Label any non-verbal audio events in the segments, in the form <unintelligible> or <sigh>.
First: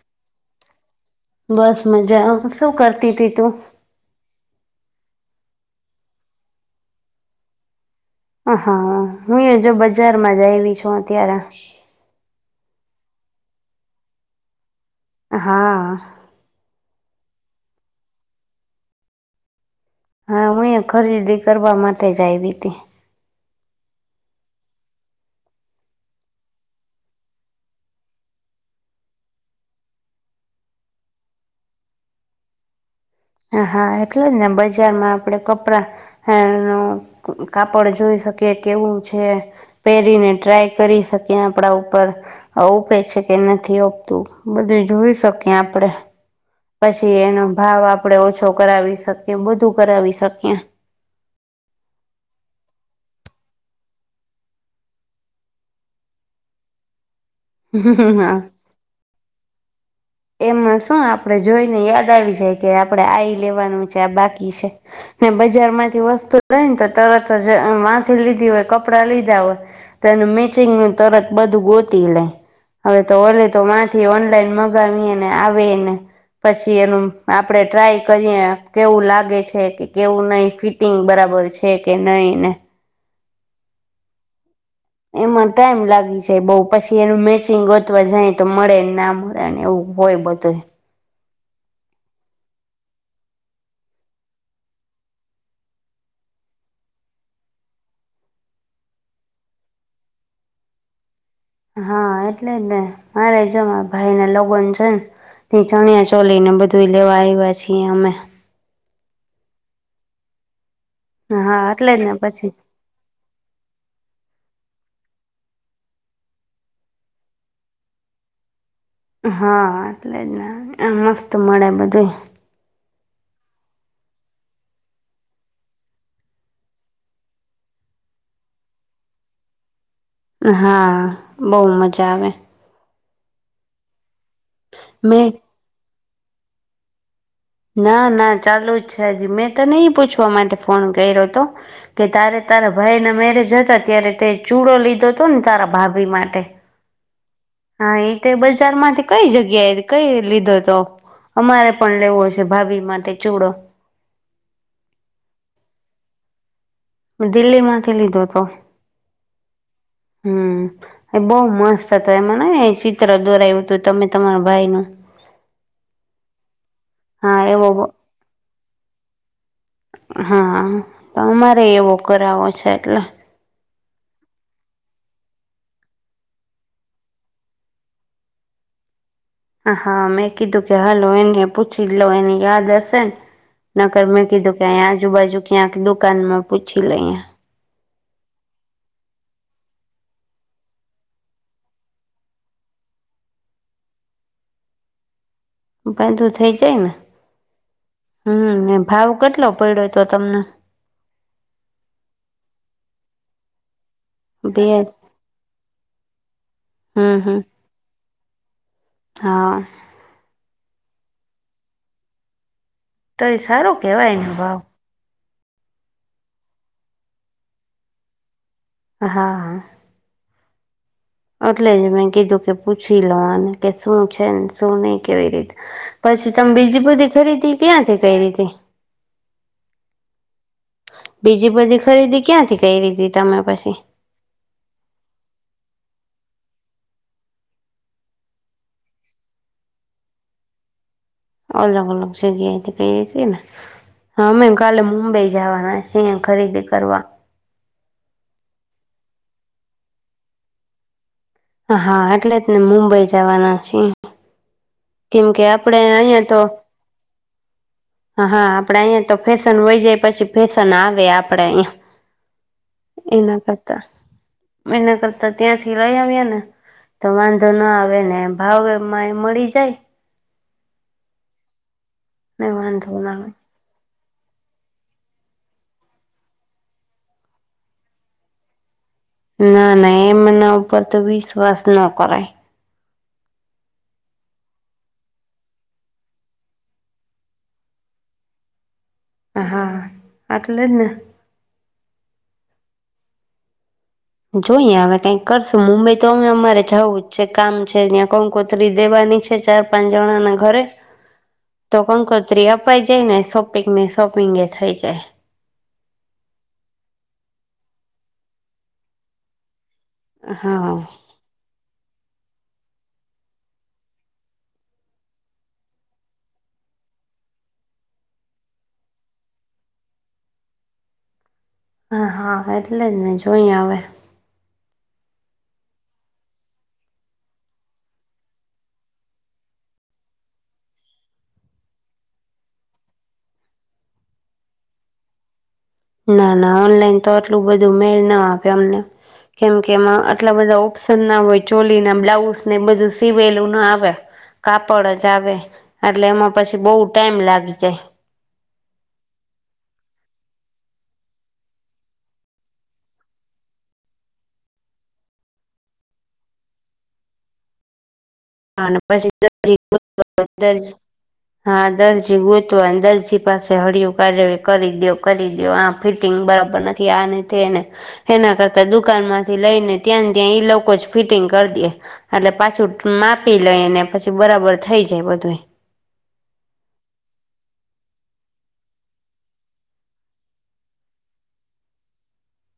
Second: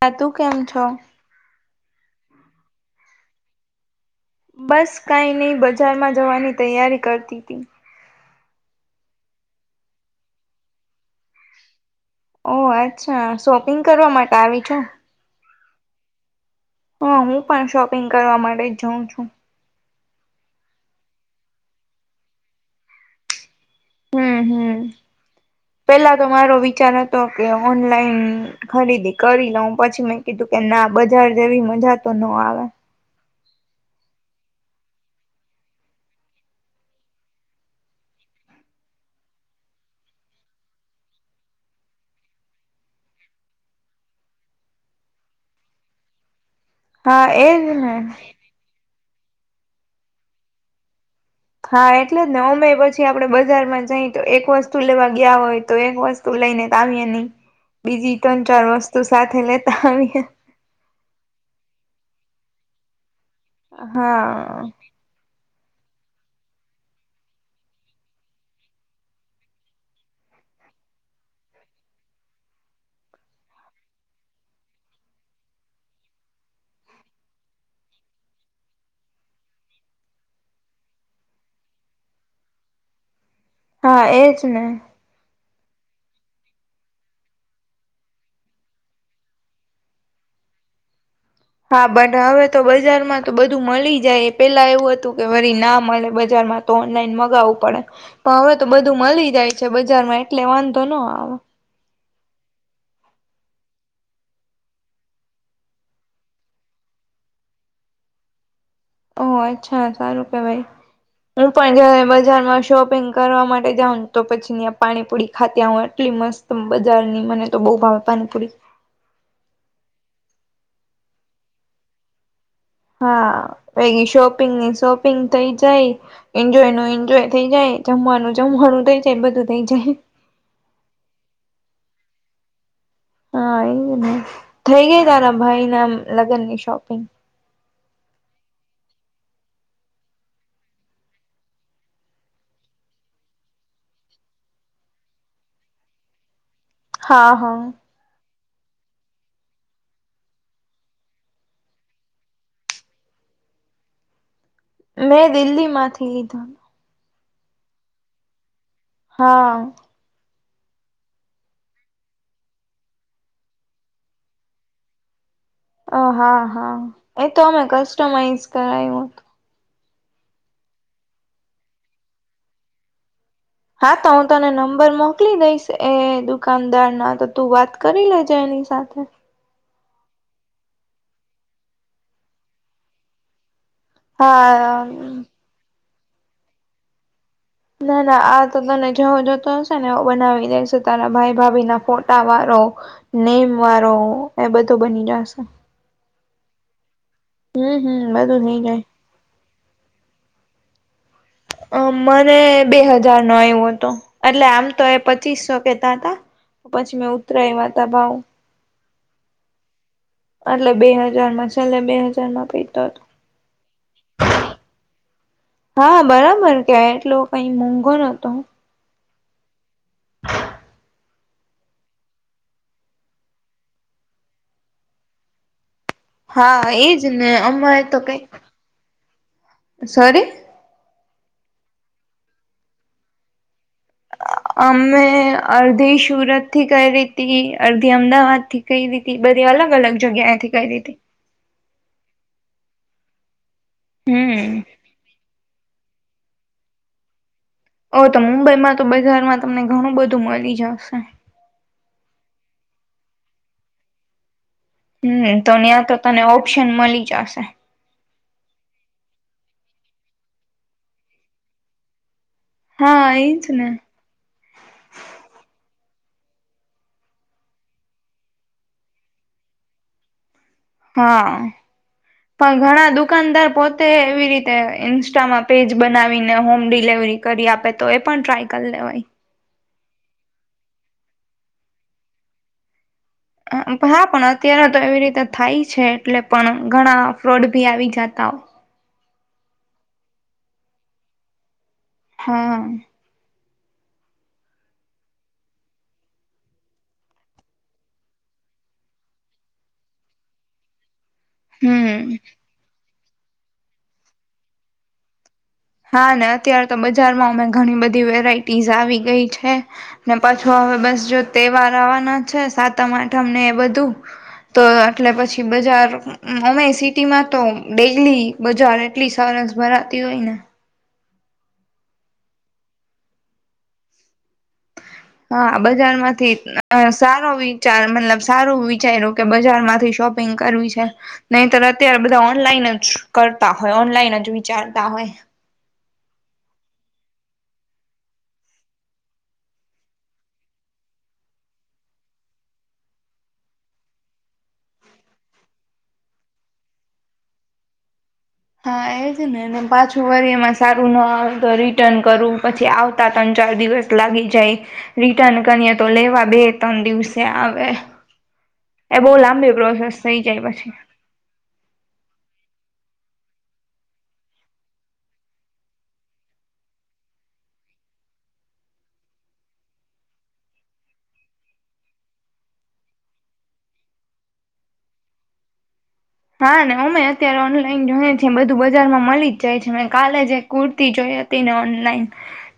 ત તું કેમ છો? બસ મજા શું કરતી હતી તું? બસ કાઈ નહી બજારમાં જવાની તૈયારી કરતી હતી. હ હા હું જો બજારમાં જ આવી છું અત્યારે. ઓ અચ્છા શોપિંગ કરવા માટે આવી છે. હા. હા હું પણ શોપિંગ કરવા માટે જ જાઉં છું. હા હું એ ખરીદી કરવા માટે જ આવી હતી. હમ હમ. પેલા તો મારો વિચાર હતો કે ઓનલાઈન ખરીદી કરી લઉ પછી મેં કીધું. કે ના બજાર જેવી મજા તો ન આવે. હ હા એટલે જ ને બજારમાં આપડે કપડા ન કાપડ જોઈ કે કેવું છે પહેરીને ટ્રાય કરી શકે આપડા ઉપર ઉપે છે. કે નથી આપતું બધું જોઈ શકીએ આપડે. <inaudible> પછી એનો એજ ભાવ ને. આપણેે ઓછો કરાવી શકીએ બધું કરાવી શકીએ. હા એટલે જ ને અમેય પછી આપડે બજારમાં જઈ તો એક વસ્તુ લેવા ગયા હોય તો એક વસ્તુ લઈ ને ત આવીયે ની બીજી હા ત્રણ ચાર વસ્તુ સાથે લેતા આવી એમાં શું આપડે જોઈને યાદ આવી જાય કે આપડણે આ લેવાનું છે બાકી હા છે બ બજાર માંથી વસ્તુ લઈ ને તો તરત જ માથી લીધી હોય કપડા લીધા હોય તો એ મિક ચિંગ નુ તરત બધું ગોતી લે હવેતો <unintelligible> ગરમીને આવે ને પછી એનું આપડે ટ્રાય કરીએ કેવું લાગે છે કે કેવું નહી ફિટિંગ બરાબર બરાબર છે કે નહી ને હા એજ ને ટાઈમ લાગી છે બઉ પછી એનું મેચિંગ ગોતવા જાય તો મળે ના મળે ને એવું હોય બધ્યે હા બટ હવે તો બજારમાં તો બધું મળી જાય પેલા એવું હતું કે ફરી ના મળે બજાર તો ઓનલાઈન મગાવવું પડે પણ હવે તો બધું મળી જાય છે બજારમાં એટલે વાંધો નો આવે હા એટલે જ ને મારે જો મા ભાઈ ના લોગન છે ને ચણિયા ચોલી ને બધું લેવા આવ્યા છીએ અમે. ઓહ અચ્છા સારું કેવાય. હું હા પણ એટલે જ જારે ને પછી બજારમાં શોપિંગ કરવા માટે જાઉ તો પછી પાણીપુરી ખાતી આટલી મસ્ત બજારની મને તો બહુ ભાવે પાણીપુરી હા એટલે જ ને મસ્ત મળે બધું હા પ શોપિંગ ની શોપિંગ થઇ જાય એન્જોય ન એન્જોય થઇ જાય જમવાનું જમવાનું થઇ જાય બધું થઇ જાય હા બહુ મજા આવે. હા એ થઈ ગઈ મેં તારા ભાઈ ના લગ્ન ની શોપિંગ? ના ના ચાલુ જ છે હજુ મેં તો ન ઈ પૂછવા માટે ફોન કર્યો હતો કે તારે તારેા ભાઈના મેરેજ હતા ત્યારે તે ચૂડો લીધો હતો ને તારા ભાભી માટે. હા હા. તે બજાર માંથી કઈ જગ્યાએ કઈ લીધો હતો? અમારે પણ લેવું હશે ભાભી માટે ચૂડો. મેં દિલ્હી માંથી લીધો. દિલ્હી માંથી લીધો તો? હા. હમ્મ એ બહુ મસ્ત હતો એમાંને ચિત્ર દોરાય્યું હતું તમે તમારા ભાઈનું. હા હા એ તો અમે એવો કસ્ટમાઈઝ કરાયું હતું. હા તો અમારે એવો કરાવો છે એટલે. હા તો તને નંબર મોકલી દઈશ એ દુકાનદાર ના તો તું વાત કરી લેજે એની સાથે. હા મેં કીધું કે હાલો એને પૂછી લો એને યાદ હશે ને નતર મેં કીધું કે હા અહીયા આજુબાજુ ક્યાં દુકાનમાં પૂછી લિયે ના ના આ તો તને જવો જતો હશે ને એ બનાવી દેશે તારા ભાઈ ભાભી ના ફોટા વાળો. નેમ વાળો એ બધો બની જશે. બધું થઇ જાય ને હમ હમ બધું હમ્મ થઇ ને જાય ભાવ કેટલો પડ્યો તો તમને. અ મને બે હજાર નો આવ્યો હતો. એટલે બે આમ તો એ પચીસસો કેતા હતા પછી મેં હમ હમ ઉતરાય્યા તા ભાવ હા. એટલે બે હાજારમાં છેલ્લે બે હાજાર માંતી તો એ સારું કેવાય એનો ભાવ હા બરાબર કે એટલો કઈ મોંઘો નો તો. હા હા. એટલે જ મેં કીધું કે પૂછી લોઉને કે શું છે ને શું નહીિ કેવી રીતે. પછી તમે હા બીજી એજ બધી ને ખરીદી અમારે તો ક્યાંથી કઈ કરી હતી. સોરી. બીજી બધી ખરીદી ક્યાંથી કરીી હતી તમે પછી? હ. અમે અડધી સુરત થી કરી ર હતી અડધી અમદાવાદ થી કરીઈ રી હતી બધી અલગ અલગ જગ્યા એંથી કરીઈ હતી. અલગ અલગ જગ્યાએ એ કઈ ર છે ને હા મે હમ કાલે મુંબઈ જવાના ખરીદી કરવા. ઓ તો મુંબઈમાં તો બજારમાં તમને ઘણું બધું મળી જશે. હા એટલે જ ને મુંબઈ જવાના છીયે. હમ તો ત્યાં તો તને ઓપ્શન મળી જશે. હા આપડે અહીિયાયા તો ફેશન હોય જાય પછી ફેશન આવે આપડે અહીંયા. હા એજ એના ને કરતા એના કરતા ત્યાંથી લઈ આવએ ને તો વાંધો ના આવે ને ભાવ એમાં એ મળી જાય હા ને પણ વાંધો ઘણા ના આવે દુકાનદાર પોતે કેવી રીતે ઇન્સ્ટામાં પેજ બનાવીને હોમ ડિલવરી કરી આપે તો એ પન ટ્રાય કલ લેવાય ના ના એમના ઉપર તો વિશ્વાસ ન કરાય હા પણ અત્યારે તો એવી રીતે થાય છે એટલે પણ ઘણા ફ્રોડ ભી આવી જાત આમ હા આટલે જ ને હા જોઈએ હવે કઈક કરશું મુંબઈ તો અમે અમારે જવું જ છે કામ છે ત્યાં કંકોતરી દેવાની ની છે ચાર પાંચ જણા ના ઘરે તો હમ કંકોત્રી અપાઈ જાય ને શોપિંગ ને શોપિંગ એ થઈ જાય હા ને અત્યાર તો બજારમાં અમે ઘણી બધી વેરાઈટીઝ આવી ગઈ છે ને પાછું હા હવે બસ જો તહેવાર આવવાના છે સાતમ આઠમ ને એ બધું તો એટલે પછી બજાર અમે સિ ટી માં તો ડેલી બજાર એટલી સાર સરસ ભરાતી હોય ને હા હા એટલે જ ને જોઈ હવે <inaudible> હા બજાર માંથી સારો વિચાર મતલબ સારું વિચાર્યું કે બજારમાંથી શોપ પીગ કરવી છે નઈ તર અત્યારે બધા ઓનલાઈન જ કરતા હોય ઓનલાઈન જ વિચારતા હોય <inaudible> ના ના ઓનલાઈન તો આટલું બધું મેળ ના આપે અમને કેમ કે એમાં આટલા બધા ઓપ્શન ના હોય ચોલી ના બ્લાઉઝ ને એ બધું સીવેલું ન આવે કાપડ જ આવે એટલે એમાં પછી બો ટાઈમ લાગી જાય હા એજ ને પાછું વર એમાં સારું ના આવ તો રિટર્ન કરું પછી આવતા તન ચાર દિવસ લાગી જાય રિટર્ન કરીએ તો લેવા બે ત્રણ દિવસે આવે હા ને બહુ લાંબી પછી પ્રોસેસ થઈ જાય પછી <inaudible> પછી પાસે હળિયું કાઢ કરી દ્યો કરી દ્યો આ ફિટિંગ બરાબર નથી આને તેને એના કરતા દુકાન માંથી લઈને ત્યાં ત્યાં ઈ લોકો જ ફિટિંગ કરી દે એટલે પાછું માપ પીલઈ અને પછી બરાબર થઈ જાય બધું હા ને અમે અત્યારે ઓનલાઈન જોઈએ છે બધું બજારમાં મલી જ જાય છે મે કાલે જ એક કુર્તી જોઈ હતી ને ઓનલાઈન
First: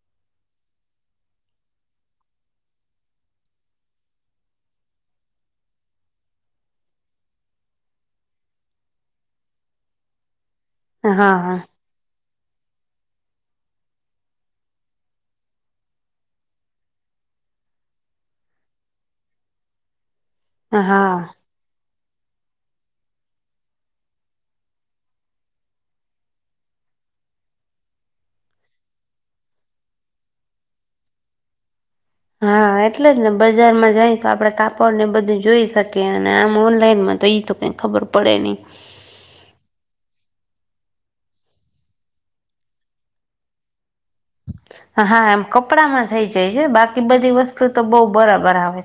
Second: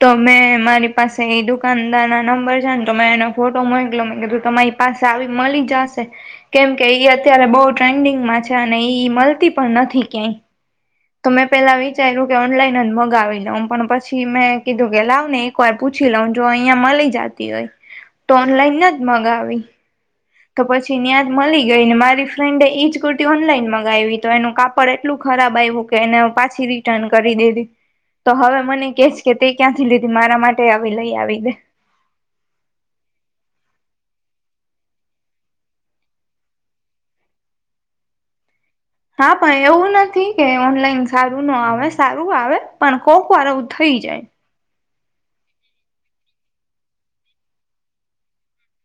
તો મે મારી પાસે ઈ દુકાનદાર ના નંબર છે ને મે ફોન <unintelligible> તમારી પાસે આવી મલી જાશે કેમ કે ઈ અત્યારે બોઉ ટ્રેન્ડિંગમાં છે અને ઈ મલતી પન નથી ક્યાંય તો હા મેં હા પેલા વિચાર્યું ઓનલાઈન જ મગાવી લઉ પણ પછી મેં કીધું કે લાવ ને એક વાર પૂછી લઉ જો અહંયા મલી જા જતી હોય તો ઓનલાઈન નજ મગાવી તો પછી હા ઈયા જ મલી ગઈને મારે મારી ફ્રેન્ડે એ જ કુર્તી ઓનલાઈન મગાવી તો એનું કાપડ એટલું ખરાબ આવ્યું કે એને પાછી રિટર્ન ક કરી દીધી તો હવે મને કે છે કે તે ક્યાંથી લીધી મારા માટે આવી લઈ આવી દે હા એટલે જ ને બજારમાં જાય તો આપડે કાપડ ને બધું જોઈ શકીએ અને આમ ઓનલાઈનમાં તો એ તો કઈ ખબર પડે નઈ હા પણ એવું નથી કે ઓનલાઈન સારું ના આવે સારું આવે પણ કોક વાર એવું થઈ જાય હા હા એમ કપડામાં થઈ જાય છે બાકી બધી વસ્તુ તો બો બરાબર આવે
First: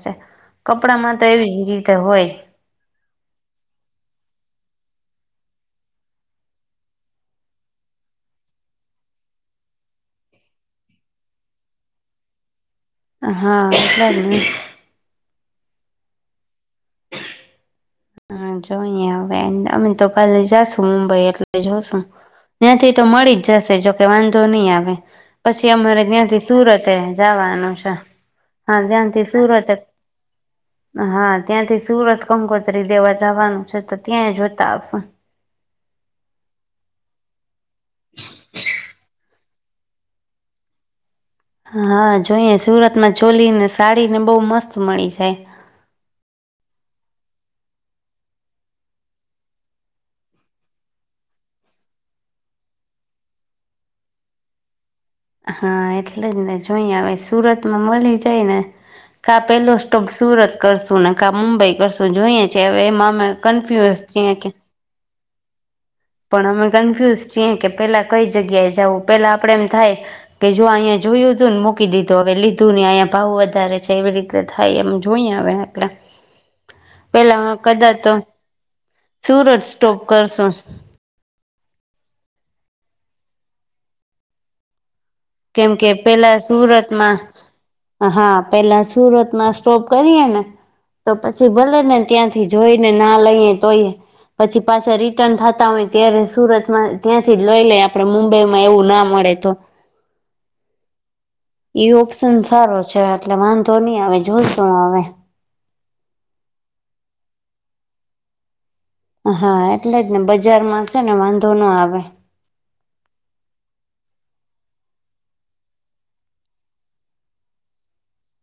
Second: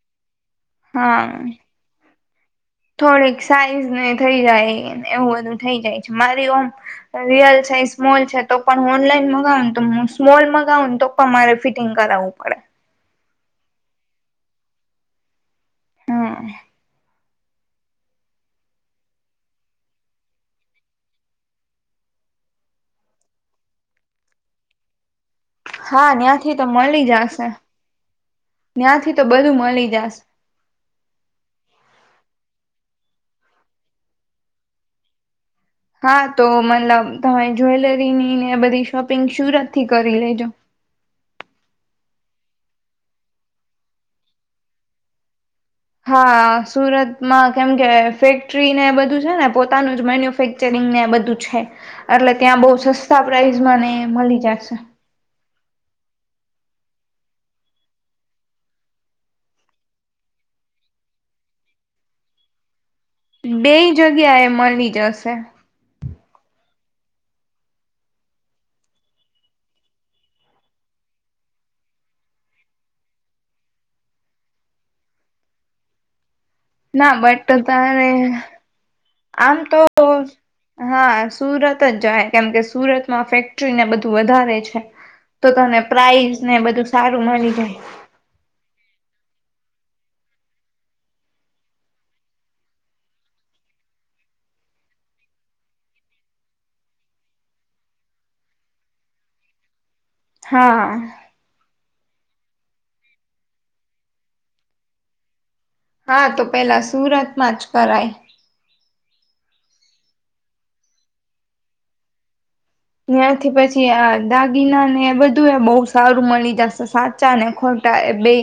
છે કપડામાં તો હા એવી જ રીતે હોય થોડીક સાઈઝ ને થઈ જાય એવું બધું થઈ જાય છે મારી ઓમ રિયલ છે સ્મોલ છે તો પણ ઓનલાઈન મગાવુ <inaudible> સ્મોલ માગાવુ ને તો તમારે ફિટિંગ કરાવવું પડે હા <inaudible> ને હા હા જોઈએ હવે અમે તો પેલે જાશું મુંબઈ એટલે જોશું ત્યાંથી તો મળી જ જશે જોકે વાંધો નઈ આવે પછી અમારે હા ત્યાંથી તો સુરતે મળી જશે જવાનું છે હા ત્યાંથી તો બધું સુરત મળી જશે હા ત્યાંથી સુરત કમકો તરી દેવા જવાનું છે તો ત્યાંય જોતા આપ હા તો મતલબ તમે જ્વેલરીની ને બધી શોપિંગ શરત નથી કરી લેજો હા જોઈએ સુરતમાં ચોલી ને સાડી ને બહુ મસ્ત મળી જાય હા સુરતમાં કેમ કે ફેક્ટરી ને બધું છે ને પોતાનું જ મેન્યુફેક્ચરિંગ બધું છે એટલે ત્યાં બહ સસ્તા પ્રાઇઝ ને મળી જશે હા એટલે જ ને જોઈ આવે સુરત માં મળી જાય ને કા પેલો સ્ટોપ સુરત કરશું ને કા મુંબઈ કરશું જોઈએ છે હવે એમાં અમે બે કન્ફ્યુઝ છીએ જગ્યા એ કે મળી જશે પણ અમે કન્ફ્યુઝ છીએ કે પેલા કઈ જગ્યાએ જાવ પેલા આપડે એમ થાય કે જો અહીં. જોયું હતું ને મૂકી દીધું હવે લીધું ને અહીંયા ભાવ વધારે છે એવી રીતે થાય એમ જોઈએ હવે એટલે. <inaudible> ના બટ પેલા તારે કદાચ આમ સુરત તો સ્ટોપ કરશું હા સુરત જ જાય કેમ કે સુરતમાં ફેક્ટરીને બધું વધારે છે તો કેમ તને કે પેલા પ્રાઇઝ ને બધું સુરતમાં સારું મળી જાય હા પેલા સુરતમાં સોપ કરીએ ને તો પછી ભલે ને ત્યાંથી જોઈ ને ના લઈએ તોઈએ પછી પાછા રિટર્ન થતા હોય ત્યારે સુરતમાં ત્યાંથી જ લઈ લઈ આપડે મુંબઈમાં એવું ના મળે તો હા એઈ ઓપ્શન સારો છે એટલે વાંધો નહી આવે જોશો હવે હા તો પેલા સુરતમાં જ કરાય હા એટલે જ ને બજારમાં છે ને વાંધો ના આવે ત્યાથી પછી આ દાગીના ને એ બધું એ બહ સારું મળી જશે સાચા ને ખો ટા એ બે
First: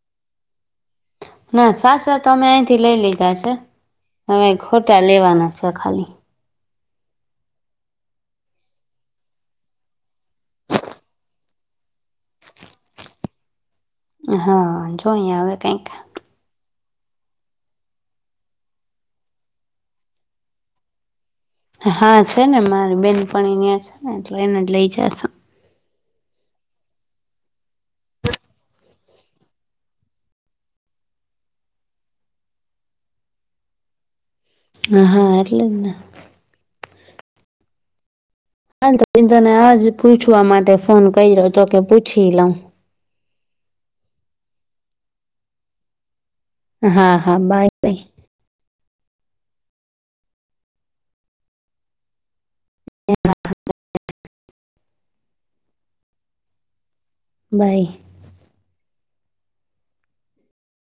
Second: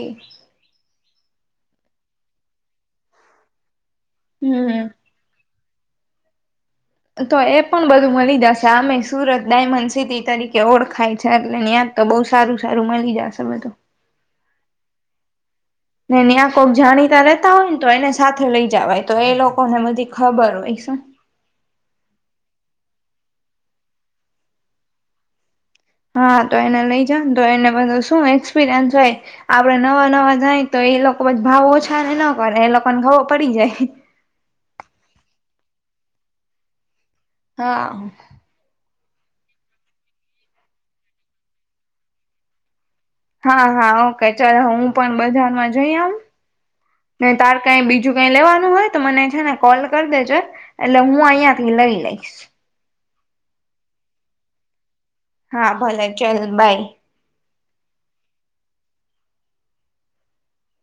ના સાચ સાથ અમે અહીંથી લઈ લીધા છે હમે હમ ખોટા લેવાના પછ્યા ખાલી તો એ પણ બધું મળી જશે આમે સુરત ડાયમંડ સિટી તરીકે ઓળખાય છે એટલે. તો બહુ સારું સારું મળી જશે બધું. હા જો અહીંયા હવે કઈક. ને ન્યા કોક જાણીતા રેતા હોય ને તો એને સાથે લઇ જવાય તો એ લોકોને બધી ખબર હોય. શ. હા છે ને મારી બેન પણ અં છે ને એટલે એને જ લઈ જશે. હા તો એને લઈ જ તો એને બધ શું એક્સપિરિયન્સ હોય આપડે નવા નવા જાય તો. એ લોકો બ ભાવ ઓછા ને ના કરે એ લોકોને ગાવો પડી જાય. હ હા આરલાના. હા. <inaudible> તને આજ પૂછવા માટે ફોન કર્યો હતો કે પૂછી લઉ. હા હા ઓકે ચાલ હું પણ બજારમાં જઈ આઉં? હા ને હા તાર બાય કઈ બાય બીજું કઈ લેવાનું હોય તો મને છે ને કોલ કર દેજે એટલે હું અહીંયા થી લઈ લઈશ. <inaudible> હા ભલે ચાલ બાય. બાય.